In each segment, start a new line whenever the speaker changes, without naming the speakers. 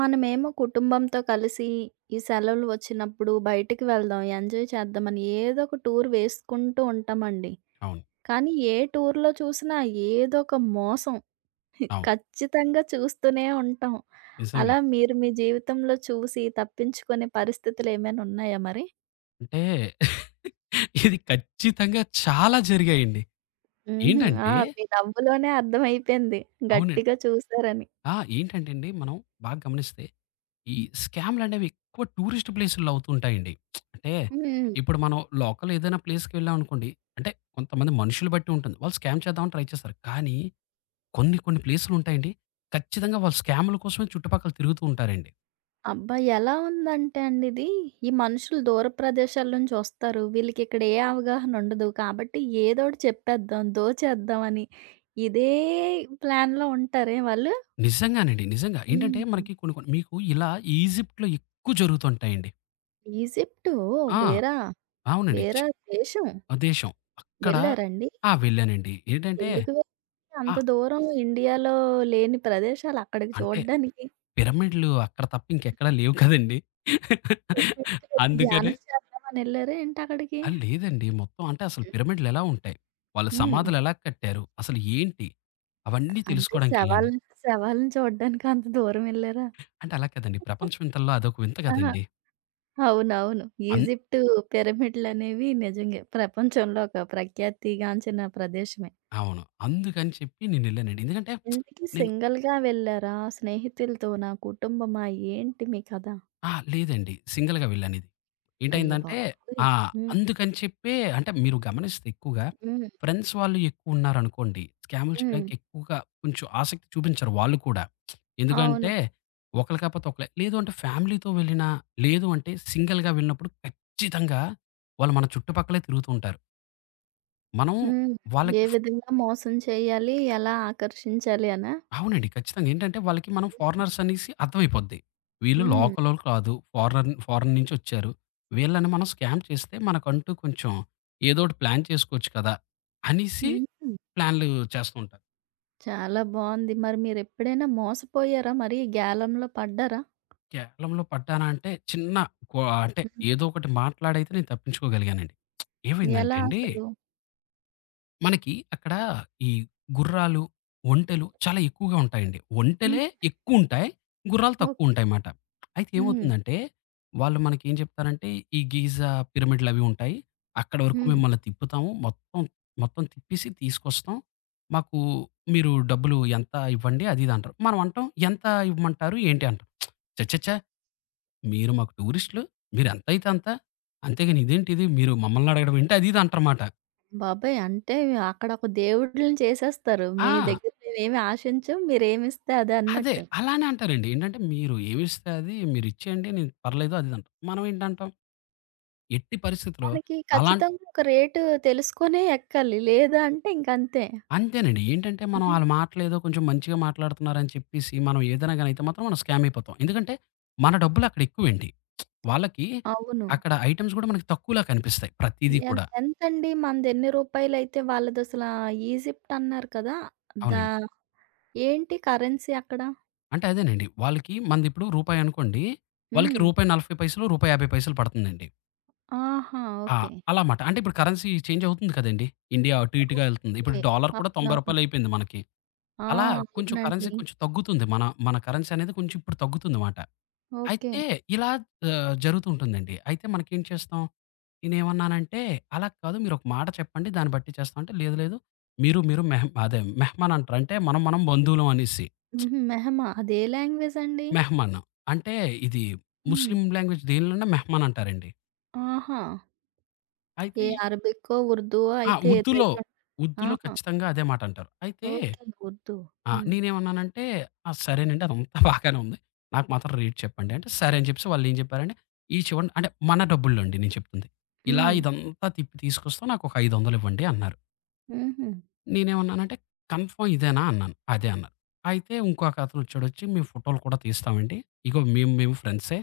మనమేమో కుటుంబంతో కలిసి ఈ సెలవులు వచ్చినప్పుడు బయటికి వెళ్దాం, ఎంజాయ్ చేద్దామని ఏదో ఒక టూర్ వేసుకుంటూ ఉంటామండి.
అవును.
కానీ ఏ టూర్‌లో చూసినా ఏదో ఒక మోసం.
అవును.
ఖచ్చితంగా చూస్తూనే ఉంటాం.
నిజంగా.
అలా మీరు మీ జీవితంలో చూసి తప్పించుకునే పరిస్థితులు ఏమైనా ఉన్నాయా మరి?
అంటే ఇది ఖచ్చితంగా చాలా జరిగాయండి.
హుహు. ఆ!
ఏంటంటే
మీ నవ్వులోనే అర్థమైపోయింది
అవునండి.
గట్టిగా చూసారని.
ఆ! ఏంటంటే అండి మనం బాగా గమనిస్తే ఈ స్కామ్‌లనేవి ఎక్కువ టూరిస్ట్ ప్లేసుల్లో అవుతుంటాయండి. అంటే
హ్మ్.
ఇప్పుడు మనం లోకల్ ఏదైనా ప్లేస్‌కెళ్ళామనుకోండి, అంటే కొంతమంది మనుషులు బట్టి ఉంటుంది. వాళ్ళు స్కామ్ చేద్దామని ట్రై చేస్తారు. కానీ కొన్ని కొన్ని ప్లేసులుంటాయండి. ఖచ్చితంగా వాళ్ళు స్కాముల కోసమే చుట్టుపక్కల తిరుగుతూ ఉంటారండి.
అబ్బా! ఎలా ఉందంటే అండి ఇది, ఈ మనుషులు దూర ప్రదేశాల నుంచి వస్తారు. వీళ్ళకిక్కడ ఏ అవగాహన ఉండదు. కాబట్టి ఏదోటి చెప్పేద్దాం, దోచేద్దాం అని ఇదే ప్లాన్‌లో ఉంటారే వాళ్ళు?
నిజంగానండి. నిజంగా. ఏంటంటే
హ్మ్.
మనకి కొన్ని కొన్ని మీకు ఇలా ఈజిప్ట్‌లో ఎక్కువ జరుగుతుంటాయండి.
ఈజిప్టు
ఆ!
వేరా?
అవునండి.
వేరా దేశం
ఆ దేశం. అక్కడ
వెళ్లారండి?
ఆ! వెళ్ళానండి. ఏంటంటే
ఎందుకు వె
ఆ!
అంత దూరం ఇండియాలో లేని ప్రదేశాలు అక్కడికి
అంటే
చూడ్డానికి?
పిరమిడ్‌లు అక్కడ తప్ప ఇంకెక్కడ లేవు కదండీ!
తిరుపతికి వెళ్లి
అందుకనే
ధ్యానం చేద్దామని ఎళ్లారా ఏంటి అక్కడికి?
ఆ! లేదండి. మొత్తం అంటే అసలు పిరమిడ్‌లెలా ఉంటాయి? వాళ్ళ
హ్మ్.
సమాధులెలా కట్టారు? అసలు ఏంటి? అవన్నీ
అంటే
తెలుసుకోవడానికెళ్ళాను.
శవాలను శవాలను చూడ్డానికి అంత దూరం ఎళ్లారా?
అంటే అలా కాదండి. ప్రపంచ వింతల్లో అదొక వింత
ఆహా!
కదండీ!
అవునవును.
అన్
ఈజిప్టు పిరమిడ్‌లనేవి నిజంగే ప్రపంచంలో ఒక ప్రఖ్యాతిగాంచిన ప్రదేశమే.
అవును. అందుకని చెప్పి నేనెళ్ళానండి. ఎందుకంటే
ఇంతకీ
నేను
సింగిల్‌గా వెళ్లారా? స్నేహితులతోనా? కుటుంబమా? ఏంటి మీ కథ?
ఆ! లేదండి. సింగిల్‌గా వెళ్ళానిది.
అయ్య
ఏంటయిందంటే
బాబోయ్!
ఆ!
హ్మ్.
అందుకని చెప్పే అంటే మీరు గమనిస్తే ఎక్కువగా
హ్మ్.
ఫ్రెండ్స్ వాళ్ళు ఎక్కువున్నారనుకోండి, స్కాములు
హ్మ్.
చేయడానికి ఎక్కువగా కొంచెం ఆసక్తి చూపించరు వాళ్ళు కూడా.
అవును.
ఎందుకంటే ఒకళ్ళు కాకపోతే ఒకళ్ళే. లేదు అంటే ఫ్యామిలీతో వెళ్ళినా, లేదు అంటే సింగిల్‌గా వెళ్ళినప్పుడు ఖచ్చితంగా వాళ్ళు మన చుట్టుపక్కలే తిరుగుతూ ఉంటారు. మనం
హ్మ్. ఏ
వాళ్ళకి
విధంగా మోసం చేయాలి? ఎలా ఆకర్షించాలి అనా?
అవునండి. ఖచ్చితంగా. ఏంటంటే వాళ్ళకి మనం ఫారినర్స్ అనేసి అర్థమైపోద్ది. వీళ్ళు
హ్మ్.
లోకలోళ్ళు కాదు. ఫారినర్ ఫారిన్ నుంచొచ్చారు. వీళ్ళని మనం స్కామ్ చేస్తే మనకంటూ కొంచెం ఏదోటి ప్లాన్ చేసుకోవచ్చు కదా! అనేసి
హుహు.
ప్లాన్‌లు చేస్తూ ఉంటారు.
చాలా బావుంది. మరి మీరెప్పుడైనా మోసపోయారా మరి? ఈ గేలంలో పడ్డారా?
కేరళంలో పడ్డానా అంటే చిన్న కొ అంటే
హ్మ్.
ఏదో ఒకటి మాట్లాడైతే నేను తప్పించుకోగలిగానండి. ఏమైందంటే
ఎలా
అండి
అసలు?
మనకి అక్కడ ఈ గుర్రాలు, ఒంటెలు చాలా ఎక్కువగా ఉంటాయండి.
హ్మ్.
ఒంటెలే ఎక్కువుంటాయి. గుర్రాలు
ఓకే.
తక్కువుంటాయమాట. అయితే
హ్మ్.
ఏమవుతుందంటే, వాళ్ళు మనకేం చెప్తారంటే, ఈ గీజా పిరమిడ్‌లవి ఉంటాయి. అక్కడి వరకు
హ్మ్.
మిమ్మల్ని తిప్పుతాము. మొత్తం, మొత్తం తిప్పేసి తీసుకొస్తాం. మాకు మీరు డబ్బులు ఎంత ఇవ్వండి అది ఇది అంటారు. మనం అంటాం, ఎంత ఇవ్వమంటారు? ఏంటి అంటాం. ఛఛఛ! మీరు మాకు టూరిస్టులు. మీరెంతైతే అంత. అంతేగాని ఇదేంటిది? మీరు మమ్మల్ని అడగడం ఏంటి? అది ఇది అంటారుమాట.
బాబోయ్! అంటే అక్కడ ఒక దేవుడిలని చేసేస్తారు. మీ
ఆ!
దగ్గర మేమేమి ఆశించం. మీరేమిస్తే అదే
అదే.
అన్నట్టు.
అలానే అంటారండి. ఏంటంటే మీరు ఏమిస్తే అది మీరిచ్చేయండి నేను పర్లేదు అది ఇది అంటాం. మనం ఏంటంటాం? ఎట్టి పరిస్థితిలో
మనకి
అలాం
ఖచ్చితంగా ఒక రేటు తెలుసుకొనే ఎక్కాలి. లేదా అంటే ఇంకంతే.
అంతేనండి. ఏంటంటే మనం
హ్మ్.
ఆళ్ళ మాటలేదో కొంచెం మంచిగా మాట్లాడుతున్నారని చెప్పేసి మనం ఏదైనా గాని అయితే మాత్రం మనం స్కామ్ అయిపోతాం. ఎందుకంటే మన డబ్బులు అక్కడ ఎక్కువండి. వాళ్ళకి
అవును.
అక్కడ ఐటెమ్స్ గూడా మనకి తక్కువలా కనిపిస్తాయి ప్రతీదీ కూడా.
ఎంతండి మనది ఎన్ని రూపాయలైతే వాళ్ళదసలా ఈజిప్ట్ అన్నారు కదా! దా
అవునండి.
ఏంటి కరెన్సీ అక్కడ?
అంటే అదేనండి. వాళ్ళకి మనదిప్పుడు రూపాయనుకోండి. వాళ్ళకి
హ్మ్.
రూ. 40 రూ. 50, రూ. 50 పడుతుందండి.
ఆహా!
ఆ!
ఓకే.
అలా మాట. అంటే ఇప్పుడు కరెన్సీ చేంజ్ అవుతుంది కదండీ! ఇండియా అటు ఇటుగా ఎళ్తుంది. ఇప్పుడు
ఓకే.
డాలర్ కూడా రూ. 90
అవునవును.
అయిపోయింది మనకి.
ఆ!
అలా కొంచెం కరెన్సీ
అవునండి.
కొంచెం తగ్గుతుంది. మన మన కరెన్సీ అనేది కొంచెం ఇప్పుడు తగ్గుతుంది మాట.
ఓకే.
అయితే ఇలా జరుగుతూ ఉంటుందండి. అయితే మనకేం చేస్తాం? నేనేమన్నానంటే, "అలా కాదు మీరొక మాట చెప్పండి. దాన్ని బట్టి చేస్తాం" అంటే, "లేదు లేదు. మీరు మీరు అదే మెహమాన్ అంటారు. అంటే మనం మనం బంధువులం" అనేసి.
హుహు. మెహమా అదే లాంగ్వేజండి?
మెహమాన్ అంటే ఇది
హ్మ్.
ముస్లిం లాంగ్వేజ్ దేనిలోనైనా మెహమాన్ అంటారండి.
ఆహా!
అయితే
ఏ
ఈ
అరబిక్కో, ఉర్దూవో
ఆ!
అయితే
ఉర్దూలో,
ఏదయ్యుంట
ఉర్దూలో
ఆహా!
ఖచ్చితంగా అదే మాట అంటారు. అయితే
ఓకే. ఉర్దూ.
ఆ!
హ్మ్.
నేనేమన్నానంటే, "ఆ! సరేనండి అదంతా బాగానే ఉంది. నాకు మాత్రం రేట్ చెప్పండి" అంటే, సరే అని చెప్పేసి వాళ్ళేం చెప్పారంటే, "ఇయి చూడండి" అంటే మన డబ్బుల్లో అండి నేను చెప్తుంది. "ఇలా
హ్మ్.
ఇదంతా తిప్పి తీసుకొస్తా నాకొక 500 ఇవ్వండి" అన్నారు.
హుహు.
నేనేమన్నానంటే, "కన్ఫర్మ్ ఇదేనా?" అన్నాను. "అదే" అన్నారు. అయితే ఇంకొక అతనొచ్చాడొచ్చి, "మేము ఫోటోలు కూడా తీస్తామండి. ఇగో మేము మేము ఫ్రెండ్సే.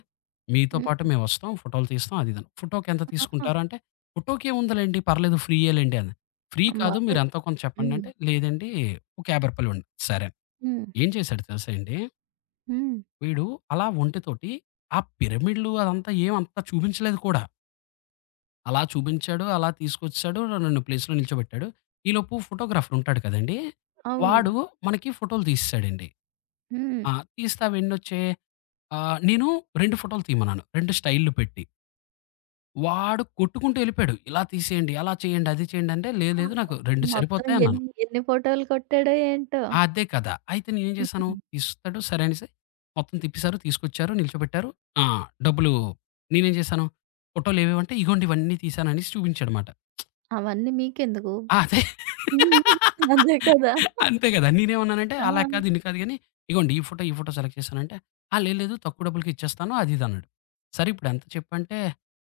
మీతో
హ్మ్.
పాటు మేమొస్తాం. ఫోటోలు తీస్తాం" అది ఇది అని. "ఫోటోకి ఎంత
ఆహా!
తీసుకుంటారు?" అంటే, "ఫోటోకేముందిలెండి పర్లేదు ఫ్రీయేలెండి" అన్నా. "ఫ్రీ కాదు
అమ్మబాబోయ్!
మీరెంతో కొంత చెప్పండి"
హ్మ్.
అంటే, "లేదండి ఒక రూ. 50 ఇవ్వండి" సరే.
హ్మ్.
ఏం చేశాడు తెలుసా అండి?
హ్మ్.
వీడు అలా ఒంటెతోటి ఆ పిరమిడ్‌లు అదంతా ఏం అంత చూపించలేదు కూడా. అలా చూపించాడు, అలా తీసుకొచ్చేసాడు, నన్ను ప్లేస్‌లో నిల్చోబెట్టాడు. ఈలోపు ఫోటోగ్రాఫర్ ఉంటాడు కదండీ!
అవును.
వాడు మనకి ఫోటోలు తీసేసాడండి.
హ్మ్.
ఆ! తీస్తే అవెన్నొచ్చాయి? నేను 2 ఫోటోలు తీయమన్నాను. 2 స్టైల్‌లు పెట్టి. వాడు కొట్టుకుంటూ ఎళ్ళిపోయాడు. ఇలా తీసేయండి, అలా చేయండి, అది చేయండి అంటే లేదు లేదు
ఆహా!
నాకు 2
మొత్తం
సరిపోతాయన్నాను.
ఎన్ని ఎన్ని ఫోటోలు కొట్టాడో ఏంటో!
ఆ, అదే కదా! అయితే నేనేం చేశాను,
హ్మ్.
ఇస్తాడు సరే అనేసి మొత్తం తిప్పేశారు, తీసుకొచ్చారు, నిల్చోబెట్టారు. ఆ! డబ్బులు నేనేం చేశాను, ఫోటోలేవేవంటే ఇగోండి ఇవన్నీ తీశాను అనేసి చూపించాడమాట.
అవన్నీ మీకెందుకు?
ఆ! అదే.
హ్మ్. అదే కదా!
అంతే కదా! నేనేమన్నానంటే,
ఆ!
అలా కాదు, ఇన్ని కాదు గానీ, ఇగోండి ఈ ఫోటో, ఈ ఫోటో సెలెక్ట్ చేశానంటే, "ఆ! లేదు లేదు తక్కువ డబ్బులకి ఇచ్చేస్తాను" అది ఇది అన్నాడు. సరే ఇప్పుడెంత చెప్పంటే,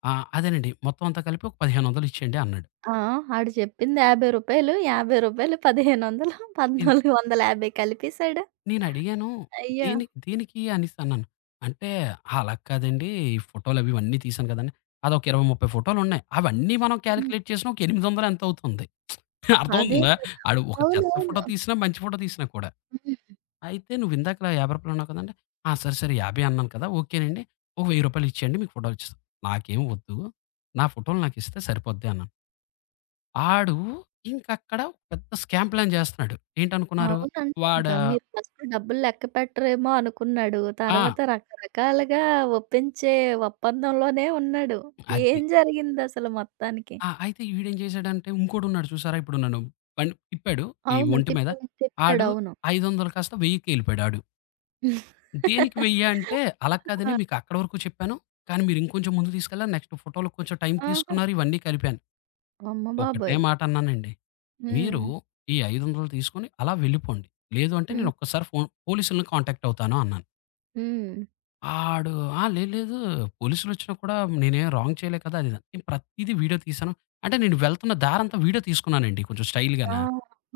"ఆ! అదేనండి మొత్తం అంతా కలిపి ఒక 1500 ఇచ్చేయండి" అన్నాడు.
ఆ! ఆడు చెప్పింది రూ. 50, రూ. 50, రూ. 1500, 1450 కలిపేసాడు.
నేనడిగాను.
అయ్యో!
"దేని దేనికి" అనేసన్నాను. అంటే, "అలా కాదండి. ఈ ఫోటోలవి ఇవన్నీ తీశాను కదండీ!" అదొక 20, 30 ఫోటోలున్నాయి. అవన్నీ మనం
హ్మ్.
కాలిక్యులేట్ చేసినా ఒక 800 ఎంతో అవుతుంది.
అదే
అర్థమవుతుందా?
కదా!
ఆడు ఒక చెత్త ఫోటో
అవునవును.
తీసినా, మంచి ఫోటో తీసినా కూడా.
హ్మ్.
అయితే "నువ్వు ఇందాకలా రూ. 50 అన్నావు కదండీ!" "ఆ! సరే, సరే. 50 అన్నాను కదా! ఓకేనండి. ఒక రూ. 1000 ఇచ్చేయండి. మీకు ఫోటోలు ఇచ్చేస్తాను." "నాకేం వద్దు. నా ఫోటోలు నాకిస్తే సరిపోద్ది" అన్నాను. ఆడు ఇంకక్కడ పెద్ద స్కామ్ ప్లాన్ చేస్తన్నాడు. ఏంటనుకున్నారు?
అవును. అంతే ఇంకా.
వాడా
మీరు ఫస్ట్ డబ్బులు లెక్క పెట్టరేమో అనుకున్నాడు.
ఆ!
తర్వాత రకరకాలుగా ఒప్పించే ఒప్పందంలోనే ఉన్నాడు. ఏం
అది.
జరిగిందసలు మొత్తానికి?
ఆ! అయితే వీడేం చేశాడంటే ఇంకోడున్నాడు చూసారా? ఇప్పుడు నన్ను తిప్పాడు ఈ
అవును.
ఒంటి మీద.
తిప్పి తిప్పాడు.
ఆడు
అవును.
500 కాస్త 1000కి ఎళ్ళిపోయాడు ఆడు. దేనికి 1000 అంటే, అలా కాదండి
ఆ!
మీకు అక్కడ వరకు చెప్పాను. కానీ మీరు ఇంకొంచెం ముందుకు తీసుకెళ్ళాలి. నెక్స్ట్ ఫోటో‌లకి కొంచెం టైం
ఆహా!
తీసుకున్నారు. ఇవన్నీ కలిపాను.
అమ్మ
ఒకటే
బాబోయ్!
మాట అన్నానండి. మీరు
హ్మ్.
ఈ 500 తీసుకొని అలా వెళ్ళిపోండి. లేదు అంటే
హ్మ్.
నేను ఒక్కసారి ఫోన్ పోలీసుల్ని కాంటాక్ట్ అవుతాను అన్నాను.
హ్మ్.
ఆడు ఆ! లేదు లేదు. పోలీసులొచ్చినా కూడా నేనేం రాంగ్ చేయలే కదా! అది ఇదని. నేను ప్రతీదీ వీడియో తీశాను. అంటే నేను వెళ్తున్న దారంతా వీడియో తీసుకున్నానండి కొంచెం
ఆ!
స్టైల్‌గాన.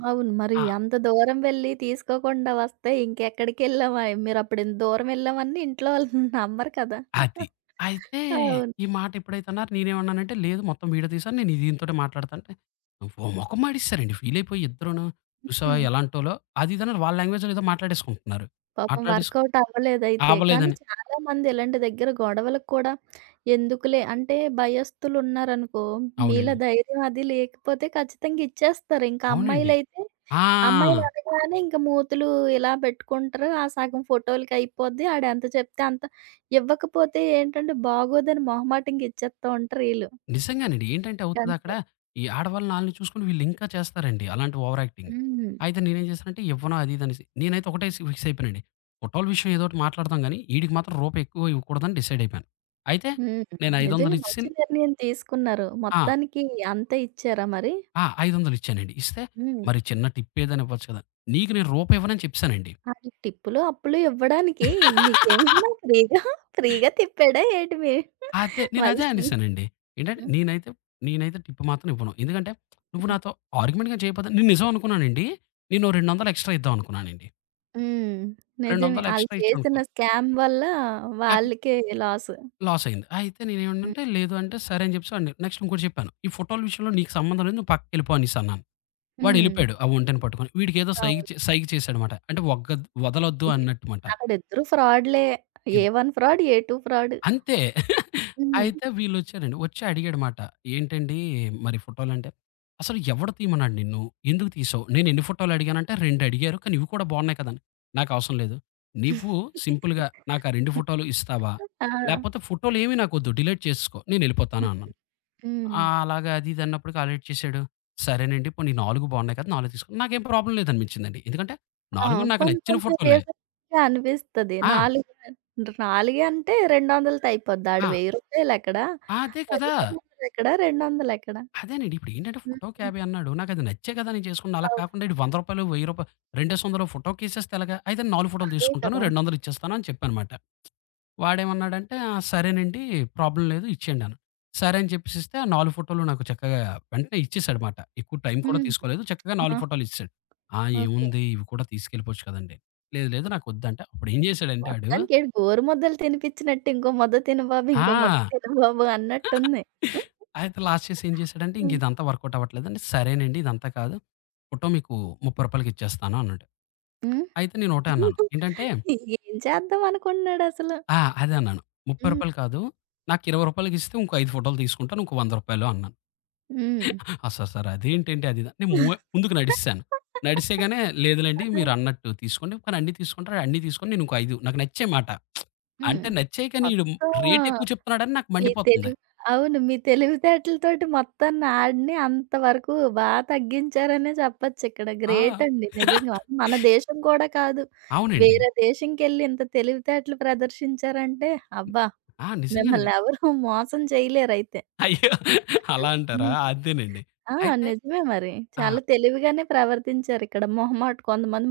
అవును. మరి
ఆ!
అంత దూరం వెళ్లి తీసుకోకుండా వస్తే ఇంకెక్కడికెళ్ళాం ఆయి మీరప్పుడు ఇంత దూరం వెళ్ళామని ఇంట్లో వాళ్ళు నమ్మరు కదా!
అది. అయితే
అవును.
ఈ మాట ఎప్పుడైతే అన్నారు నేనేమన్నానంటే, "లేదు మొత్తం వీడియో తీశాను. నేను దీనితోటే మాట్లాడతా" అంటే ఓ మొఖం మాడేసారండి. ఫీలయిపోయి ఇద్దరును. చూసావా
హ్మ్.
ఎలాంటోలో అది ఇది అని వాళ్ళ లాంగ్వేజ్‌లో ఏదో మాట్లాడేసుకుంటున్నారు.
పాపం
మాట్లాడేసుకు
వర్కౌట్ అవ్వలేదైతే. కానీ
అవ్వలేదని.
చాలామంది ఇలాంటి దగ్గర గొడవలకు కూడా ఎందుకులే అంటే భయస్థులున్నారనుకో, మీలో
అవునండి.
ధైర్యం అది లేకపోతే ఖచ్చితంగా ఇచ్చేస్తారు. ఇంకా
అవునండి.
అమ్మాయిలైతే
ఆ!
అమ్మాయిలు అనగానే ఇంక మూతులు ఇలా పెట్టుకుంటారు. ఆ సగం ఫోటోలకి అయిపోద్ది. ఆడెంత చెప్తే అంత ఇవ్వకపోతే ఏంటంటే బాగోదని మొహమాటంగా ఇచ్చేస్తా ఉంటారు ఈళ్ళు.
నిజంగానండి. ఏంటంటే అవుతదక్కడ,
అంతే.
ఈ ఆడవాళ్ళని ఆళ్ళని చూసుకొని వీళ్ళింకా చేస్తారండి అలాంటి ఓవర్ యాక్టింగ్.
హ్మ్.
అయితే నేనేం చేశానంటే ఇవ్వను అది ఇది అనేసి. నేనైతే ఒకటే ఫిక్స్ అయిపోయానండి. ఫోటోల విషయం ఏదో ఒకటి మాట్లాడదాం గానీ, ఈడికి మాత్రం రూపాయి ఎక్కువ ఇవ్వకూడదని డిసైడ్ అయిపోయాను. అయితే
హ్మ్.
నేను 500
నిజంగా
ఇచ్చి
మంచి నిర్ణయం తీసుకున్నారు.
ఆ!
మొత్తానికి అంతే ఇచ్చారా మరి?
ఆ! 500 ఇచ్చానండి. ఇస్తే,
హ్మ్.
మరి చిన్న టిప్ ఏదైనా ఇవ్వచ్చు కదా! నీకు నేను రూపాయి ఇవ్వనని చెప్పేసానండి.
అది టిప్పులు, అప్పులు ఇవ్వడానికి మీకేమన్నా ఫ్రీ‌గా ఫ్రీ‌గా తిప్పాడా ఏటి మీ
అదే. నేనదే
మళ్ళీ
అనేసానండి. ఏంటంటే
హ్మ్.
నేనైతే నేనైతే టిప్ మాత్రం ఇవ్వను. ఎందుకంటే నువ్వు
హ్మ్.
నాతో ఆర్గ్యుమెంట్‌గా చేయకపోతే నేను నిజం అనుకున్నానండి. నేను 200 ఎక్స్‌ట్రా ఇద్దాం అనుకున్నానండి.
హ్మ్. నిజమే.
200
ఆళ్ళు
ఎక్స్‌ట్రా
చేసిన
ఇచ్చామనుకో
స్కామ్ వల్ల
నాకు
వాళ్ళకే లాసు.
లాస్ అయింది. అయితే
హ్మ్.
నేనేమన్నానంటే లేదు అంటే సరే అని చెప్పేసి వాడిని నెక్స్ట్ ఇంకోటి చెప్పాను. ఈ ఫోటోల విషయంలో నీకు సంబంధం లేదు. నువ్వు పక్కకెళ్ళిపో అనేసన్నాను.
హ్మ్.
వాడెళ్ళిపోయాడు. ఆ ఒంటెని పట్టుకొని. వీడికేదో సైగ
అవును.
చే సైగ చేశాడమాట. అంటే వదలొద్దు
ఇ
అన్నట్టుమాట.
అక్కడిద్దరూ ఫ్రాడ్‌లే. A one fraud, A two fraud.
అంతే.
హ్మ్.
అయితే వీళ్ళొచ్చారండి. వచ్చి అడిగాడుమాట. "ఏంటండి మరి ఫోటోలంటే?" "అసలు ఎవడు తీయమన్నాడు నిన్ను? ఎందుకు తీసావు? నేనెన్ని ఫోటోలు అడిగానంటే 2 అడిగారు. కానీ ఇవి కూడా బాగున్నాయి కదా!" అని. "నాకవసరం లేదు. నువ్వు సింపుల్‌గా నాకా 2 ఫోటోలు ఇస్తావా?
ఆ!
లేపోతే ఫోటోలేమి నాకొద్దు. డిలీట్ చేసేసుకో.
హ్మ్.
నేనెళ్ళిపోతాను" అన్నాను.
హ్మ్.
అలాగా అది ఇది అన్నప్పటికి ఆడేటి చేశాడు. "సరేనండి. పోనీ 4 బాగున్నాయి కదా! 4 తీసుకో." నాకేం ప్రాబ్లమ్ లేదనిపించిందండి. ఎందుకంటే
ఆ!
4 నాకు
పోనీ
నచ్చిన
కొంచెం
ఫోటోలే.
రీజనబుల్‌గా అనిపిస్తది.
ఆ!
4 4 అంటే 200తో అయిపోద్ది. ఆడు
ఆ!
రూ. 1000 ఎక్కడ?
ఆ, అదే కదా!
1500 ఎక్కడ? 200 ఎక్కడ?
అదేనండి. ఇప్పుడేంటంటే
హ్మ్.
ఫోటో క్యాబే అన్నాడు. నాకది నచ్చే కదా నేను చేసుకున్నా. అలా
అవును.
కాకుండా ఈడు రూ. 100, రూ. 1000 రెండేసొందలు ఫోటోకి ఇసేస్తే ఎలాగా? అయితే 4 ఫోటోలు
అదే
తీసుకుంటాను.
కదా!
200 ఇచ్చేస్తాను అని చెప్పానమాట. వాడేమన్నాడంటే, "ఆ! సరేనండి. ప్రాబ్లమ్ లేదు ఇచ్చేయండి" అన్నాడు. సరే అని చెప్పేసి ఇస్తే ఆ 4 ఫోటోలు నాకు చక్కగా వెంటనే ఇచ్చేసాడమాట. ఎక్కువ టైం కూడా
హ్మ్.
తీసుకోలేదు. చక్కగా 4
ఆహా!
ఫోటోలు ఇచ్చేసాడు. "ఆ!
ఓకే.
ఏముంది ఇవి కూడా తీసుకెళ్ళిపోవచ్చు కదండీ!" "లేదు లేదు నాకొద్దంటే" అప్పుడేం చేశాడంటే ఆడు
మొత్తానికి ఈడు గోరు ముద్దలు తినిపించినట్టు ఇంకో ముద్ద తిను బాబు, ఇంకో ముద్ద
ఆ!
తిను బాబు అన్నట్టుంది.
అయితే లాస్ట్ చేసి ఏం చేశాడంటే, "ఇంక
హ్మ్.
ఇదంతా వర్కౌట్ అవ్వట్లేదండి. సరేనండి ఇదంతా కాదు. ఫోటో మీకు రూ. 30కి ఇచ్చేస్తాను" అన్నాడు.
హ్మ్.
అయితే నేను ఒకటే అన్నాను. ఏంటంటే
ఏం చేద్దాం అనుకుంటున్నాడసలు.
ఆ! అదే అన్నాను. "రూ.
హ్మ్.
30 కాదు. నాకు రూ. 20కి ఇస్తే ఇంకో 5 ఫోటోలు తీసుకుంటాను. ఇంకో రూ. 100" అన్నాను.
హ్మ్.
"ఆ! సార్ సార్ అదేంటండి అది ఇది" అని." నేను మూవ్ ముందుకు నడిసేసాను. నడిసేగానే
ఆ!
లేదులెండి మీరు అన్నట్టు తీసుకోండి. కానీ అన్నీ తీసుకుంటారు. అన్నీ తీసుకొని నేను ఇంకో 5 నాకు నచ్చాయి మాట.
హ్మ్.
అంటే నచ్చాయి కానీ ఈడు
మొత్తం
రేట్ ఎక్కువ చెప్తున్నాడని నాకు
మీ
మండిపోతుంది.
తెలివి అవును. మీ తెలివితేటలతోటి మొత్తాన్ని ఆడిని అంతవరకు బా తగ్గించారనే చెప్పొచ్చిక్కడ. గ్రేట్
ఆ!
అండి నిజంగా. మన దేశం కూడా కాదు.
అవునండి.
వేరే దేశంకెళ్ళి ఇంత తెలివితేటలు ప్రదర్శించారంటే అబ్బా!
ఆ! నిజంగానండి.
మిమ్మల్ని ఎవరు మోసం చేయలేరైతే.
అయ్యో! అలా అంటారా?
హ్మ్.
అంతేనండి.
ఆ!
అయితే
నిజమే మరి.
ఆ!
చాలా తెలివిగానే ప్రవర్తించారిక్కడ. మొహమాట కొంతమంది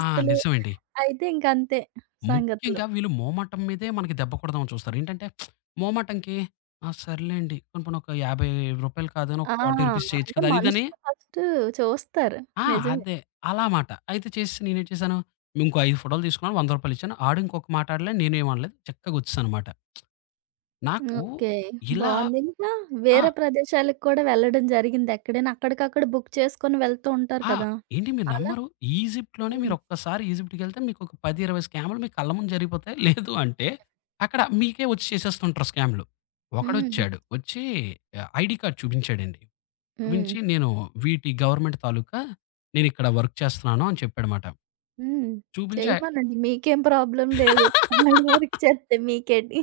ఆ! నిజమండి.
అయితే ఇంకంతే సంగతులు.
ముఖ్యంగా వీళ్ళు మోమాటం మీదే మనకి దెబ్బ కొడదామని చూస్తారు. ఏంటంటే మోమాటంకి ఆ! సర్లేండి పోనీ పోనీ ఒక రూ. 50 కాదని ఒక
ఆ!
రూ. 40 చేయొచ్చు
అంటే
కదా! అది ఇదని
మనుషులు ఫస్టు చూస్తారు.
ఆ!
నిజమే.
అదే అలా మాట. అయితే చేసి నేనేం చేశాను, ఇంకో 5 ఫోటోలు తీసుకున్నాను. రూ. 100 ఇచ్చాను. ఆడు ఇంకొక మాట అనలేదు. నేనేం అనలేదు. చక్కగొచ్చేసానమాట. నాకు
ఓకే.
ఇలా
బావుంది. ఇంకా
ఆ!
వేరే ప్రదేశాలకు కూడా వెళ్ళడం జరిగిందా ఎక్కడైనా? అక్కడికక్కడ బుక్ చేసుకొని వెళ్తూ ఉంటారు
ఆ!
కదా!
ఏండి మీరు
అలా
నమ్మరు. ఈజిప్ట్‌లోనే
హ్మ్.
మీరొక్కసారి ఈజిప్ట్‌కెళ్తే మీకొక 10, 20 స్కామ్‌లు మీ కళ్ళ ముందు జరిగిపోతాయి. లేదు అంటే అక్కడ మీకే వచ్చి చేసేస్తుంటారు స్కామ్‌లు.
హ్మ్.
ఒకడొచ్చాడు. వచ్చి ఐడీ కార్డ్ చూపించాడండి.
హ్మ్.
చూపించి నేను వీటి గవర్నమెంట్ తాలూకా నేనిక్కడ వర్క్ చేస్తున్నాను అని చెప్పాడమాట.
హ్మ్.
చూపించి
చేయమనండి. మీకేం ప్రాబ్లమ్ లేదు. ఆడి వరకు చేస్తే మీకేంటి?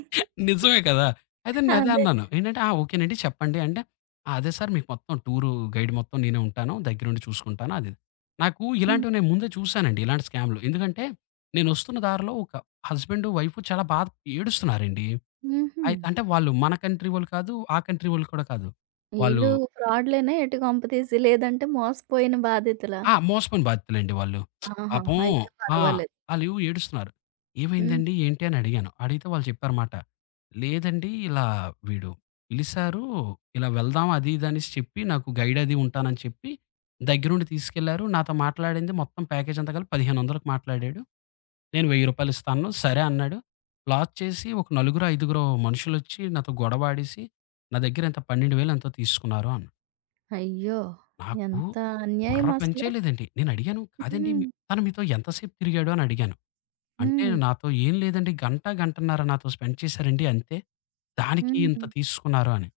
నిజమే కదా! అయితే నేను అదే
అదే.
అన్నాను. ఏంటంటే, "ఆ! ఓకేనండి చెప్పండి" అంటే, "ఆ! అదే సార్ మీకు మొత్తం టూరు గైడ్ మొత్తం నేనే ఉంటాను. దగ్గరుండి చూసుకుంటాను" అది ఇది. నాకు
హ్మ్.
ఇలాంటివి నేను ముందే చూసానండి ఇలాంటి స్కామ్‌లు. ఎందుకంటే, నేనొస్తున్న దారిలో ఒక హస్బెండ్, వైఫ్ చాలా బాధ ఏడుస్తున్నారండి.
హుహు.
అయి అంటే వాళ్ళు మన కంట్రీ వాళ్ళు కాదు, ఆ కంట్రీ వాళ్ళు కూడా కాదు. వాళ్ళు
ఈళ్ళు ఫ్రాడ్‌లేనా ఏటి కొంపదీసి? లేదంటే మోసపోయిన బాధితులా?
ఆ! మోసపోయిన బాధితులండి వాళ్ళు.
ఆహా!
పాపం
అయితే
ఆ!
పర్వాలేదు.
ఆళ్ళు ఏడుస్తున్నారు.
హ్మ్.
"ఏమైందండి? ఏంటి?" అని అడిగాను. అడిగితే వాళ్ళు చెప్పారమాట. "లేదండి ఇలా వీడు పిలిసారు, ఇలా వెళ్దాం అది ఇది" అనేసి చెప్పి నాకు గైడ్ అది ఉంటానని చెప్పి దగ్గరుండి తీసుకెళ్లారు. నాతో మాట్లాడింది మొత్తం ప్యాకేజ్ అంతా కలిపి 1500కి మాట్లాడాడు. నేను రూ. 1000 ఇస్తా అన్నాను. సరే అన్నాడు. లాస్ట్ చేసి ఒక నలుగురో, ఐదుగురో మనుషులొచ్చి నాతో గొడవాడేసి నా దగ్గర ఎంత 12,000 ఎంతో తీసుకున్నారు అన్నారు.
అయ్యో!
నాకు
ఎంత
బుర్ర
అన్యాయం అసలు.
పనిచేయలేదండి. నేనడిగాను, "కాదండి
హ్మ్.
మీ తను మీతో ఎంత సేపు తిరిగాడు?" అని అడిగాను. అంటే
హ్మ్.
నాతో "ఏం లేదండి గంట, గంటన్నర నాతో స్పెండ్ చేశారండి అంతే. దానికి ఇంత
హ్మ్.
తీసుకున్నారు" అని.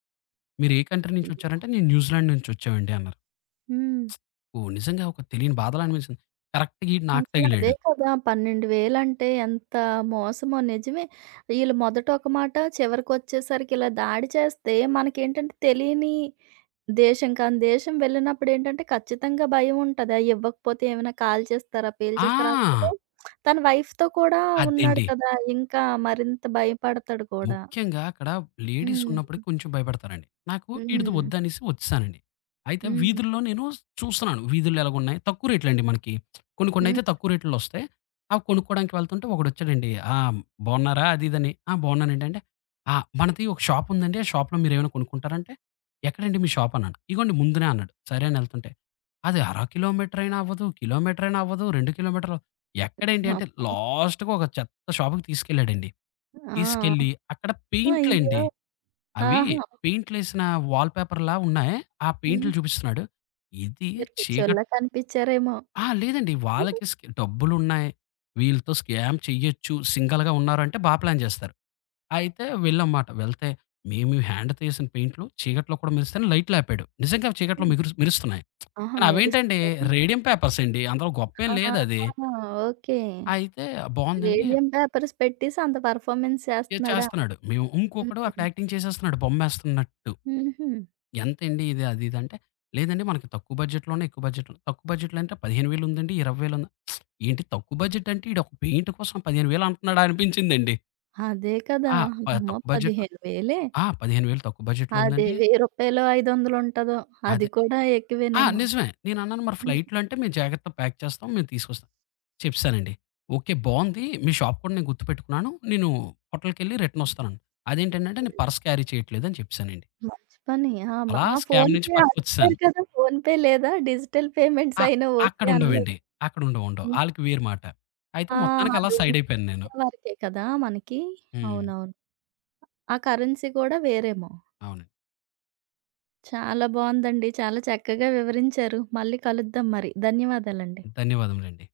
"మీరు ఏ కంట్రీ
అయ్యో!
నుంచొచ్చారంటే" "నేను న్యూజిలాండ్ నుంచొచ్చామండి" అన్నారు.
హ్మ్.
ఓహ్! నిజంగా ఒక తెలియని బాధలా అనిపించింది. కరెక్ట్‌గా ఈడు నాకు
అసలదే
తగిలాడు.
కదా! 12,000 అంటే ఎంత మోసమో నిజమే. ఈళ్ళు మొదట ఒక మాట, చివరికొచ్చేసరికి ఇలా దాడి చేస్తే మనకేంటంటే తెలియని దేశం. కానీ దేశం వెళ్ళినప్పుడేంటంటే ఖచ్చితంగా భయముంటది. ఆ ఇవ్వకపోతే ఏమైనా కాల్చేస్తారా, పేల్చేస్తారా అసలే
ఆ!
తన వైఫ్‌తో కూడా ఉన్నాడు
అదండి.
కదా! ఇంకా మరింత భయపడతాడు కూడా.
ముఖ్యంగా అక్కడ లేడీస్
హ్మ్.
ఉన్నప్పటికి కొంచెం భయపడతారండి. నాకు ఈడిది
హ్మ్.
వద్దనేసి వచ్చేసానండి. అయితే
హ్మ్.
వీధుల్లో నేను చూస్తున్నాను. వీధుల్లో ఎలాగున్నాయి తక్కువ రేట్లండి మనకి. కొన్ని కొన్నైతే
హ్మ్.
తక్కువ రేట్‌లో ఒస్తాయి. అవి కొనుక్కోవడానికి వెళ్తుంటే ఒకడొచ్చాడండి. "ఆ! బావున్నారా?" అది ఇదని. "ఆ! బావున్నానండి" అంటే, "ఆ! మనది ఒక షాప్ ఉందండి. ఆ షాప్‌లో మీరేమైనా కొనుక్కుంటారా?" అంటే, "ఎక్కడండి మీ షాప్?" అన్నాను. "ఇగోండి ముందునే" అన్నాడు. సరే అని ఎళ్తుంటే, అది అర కిలోమీటరైనా అవ్వదు, కిలోమీటరైనా అవ్వదు, 2 కిలోమీటర్లు ఎక్కడేంటి
అమ్మో!
అంటే లాస్ట్‌గా ఒక చెత్త షాప్‌కి తీసుకెళ్ళాడండి.
ఆ!
తీసుకెళ్ళి అక్కడ పెయింట్లండి.
అయ్యో!
అవి
ఆహా!
పెయింట్‌లేసిన వాల్ పేపర్‌లా ఉన్నాయి. ఆ
హ్మ్.
పెయింట్లు చూపిస్తున్నాడు. ఇది
మీరు
చీకట్
పిచ్చోల్లా కనిపిచ్చారేమో.
ఆ! లేదండి. వాళ్ళకి డబ్బులున్నాయి. వీళ్ళతో స్కామ్ చెయ్యొచ్చు. సింగిల్‌గా ఉన్నారంటే బా ప్లాన్ చేస్తారు. అయితే వెళ్ళాంమాట. వెళ్తే మేము హ్యాండ్ తీసిన పెయింట్లు చీకట్లో కూడా మెరుస్తాయని లైట్‌లాపాడు. నిజంగా చీకట్లో
హ్మ్.
మిగురు మెరుస్తున్నాయి.
ఆహా!
కానీ అవేంటండి
మెరుస్తుందా?
రేడియం పేపర్స్ అండి. అందులో గొప్పేం
ఆహా!
లేదది.
ఓకే.
అయితే బావుందండి.
రేడియం పేపర్స్ పెట్టేసి అంత పెర్ఫార్మన్స్
ఇది
చేస్తున్నాడా?
చేస్తున్నాడు. మేము ఇంకొకడు అక్కడ
హ్మ్.
యాక్టింగ్ చేసేస్తున్నాడు బొమ్మేస్తున్నట్టు.
హుహు.
ఎంతండి ఇది? అది ఇది అంటే, లేదండి మనకి తక్కువ బడ్జెట్‌లోనే, ఎక్కువ బడ్జెట్‌లో తక్కువ బడ్జెట్‌లో అంటే 15,000 ఉందండి, 20,000 ఉంది. ఏంటి తక్కువ బడ్జెట్ అంటే ఈడు ఒక పెయింట్ కోసం 15,000 అంటున్నాడా అనిపించిందండి.
అదే కదా!
ఆ!
అమ్మో!
తక్కువ బడ్జెట్‌లో
15,000 అదే రూ.
ఆ! 15,000 తక్కువ బడ్జెట్‌లో ఉందండి.
1000 రూ. 500 ఉంటదో
అదే
అది కూడా
ఆ!
ఎక్కువేనేమో.
నిజమే. నేనన్నాను మరి
హ్మ్.
ఫ్లైట్‌లో అంటే మేము జాగ్రత్తగా ప్యాక్ చేస్తాం, మేము తీసుకొస్తాం. చెప్పేసానండి. ఓకే. బావుంది. మీ షాప్ కూడా నేను గుర్తుపెట్టుకున్నాను. నేను హోటల్‌కెళ్ళి రిటర్న్ వస్తానన్నాను. అదేంటండంటే
హ్మ్.
నేను పర్స్ క్యారీ చేయట్లేదని చెప్పేసానండి.
మంచి పని. ఆ!
అలా
ఆ!
స్కామ్ నుంచి
ఫోన్‌పే
పక్కకొచ్చేసాను.
అడుగుతారు కదా! ఫోన్‌పే లేదా? డిజిటల్ పేమెంట్స్
ఆ!
అయినా ఓకే
అక్కడుండవండి.
అనలేదా?
అక్కడుండవు, ఉండవు. ఉండవు.
హ్మ్.
ఆళ్ళకి వేరు మాట. అయితే
ఆ!
మొత్తానికి అలా
అది
సైడ్
ఓన్లీ
అయిపోయాను నేను.
ఇండియా వరకే కదా! మనకి.
హ్మ్.
అవునవును. ఆ కరెన్సీ కూడా వేరేమో.
అవునండి.
చాలా బావుందండి. చాలా చక్కగా వివరించారు. మళ్ళీ కలుద్దాం మరి. ధన్యవాదాలండి.
ధన్యవాదములండి.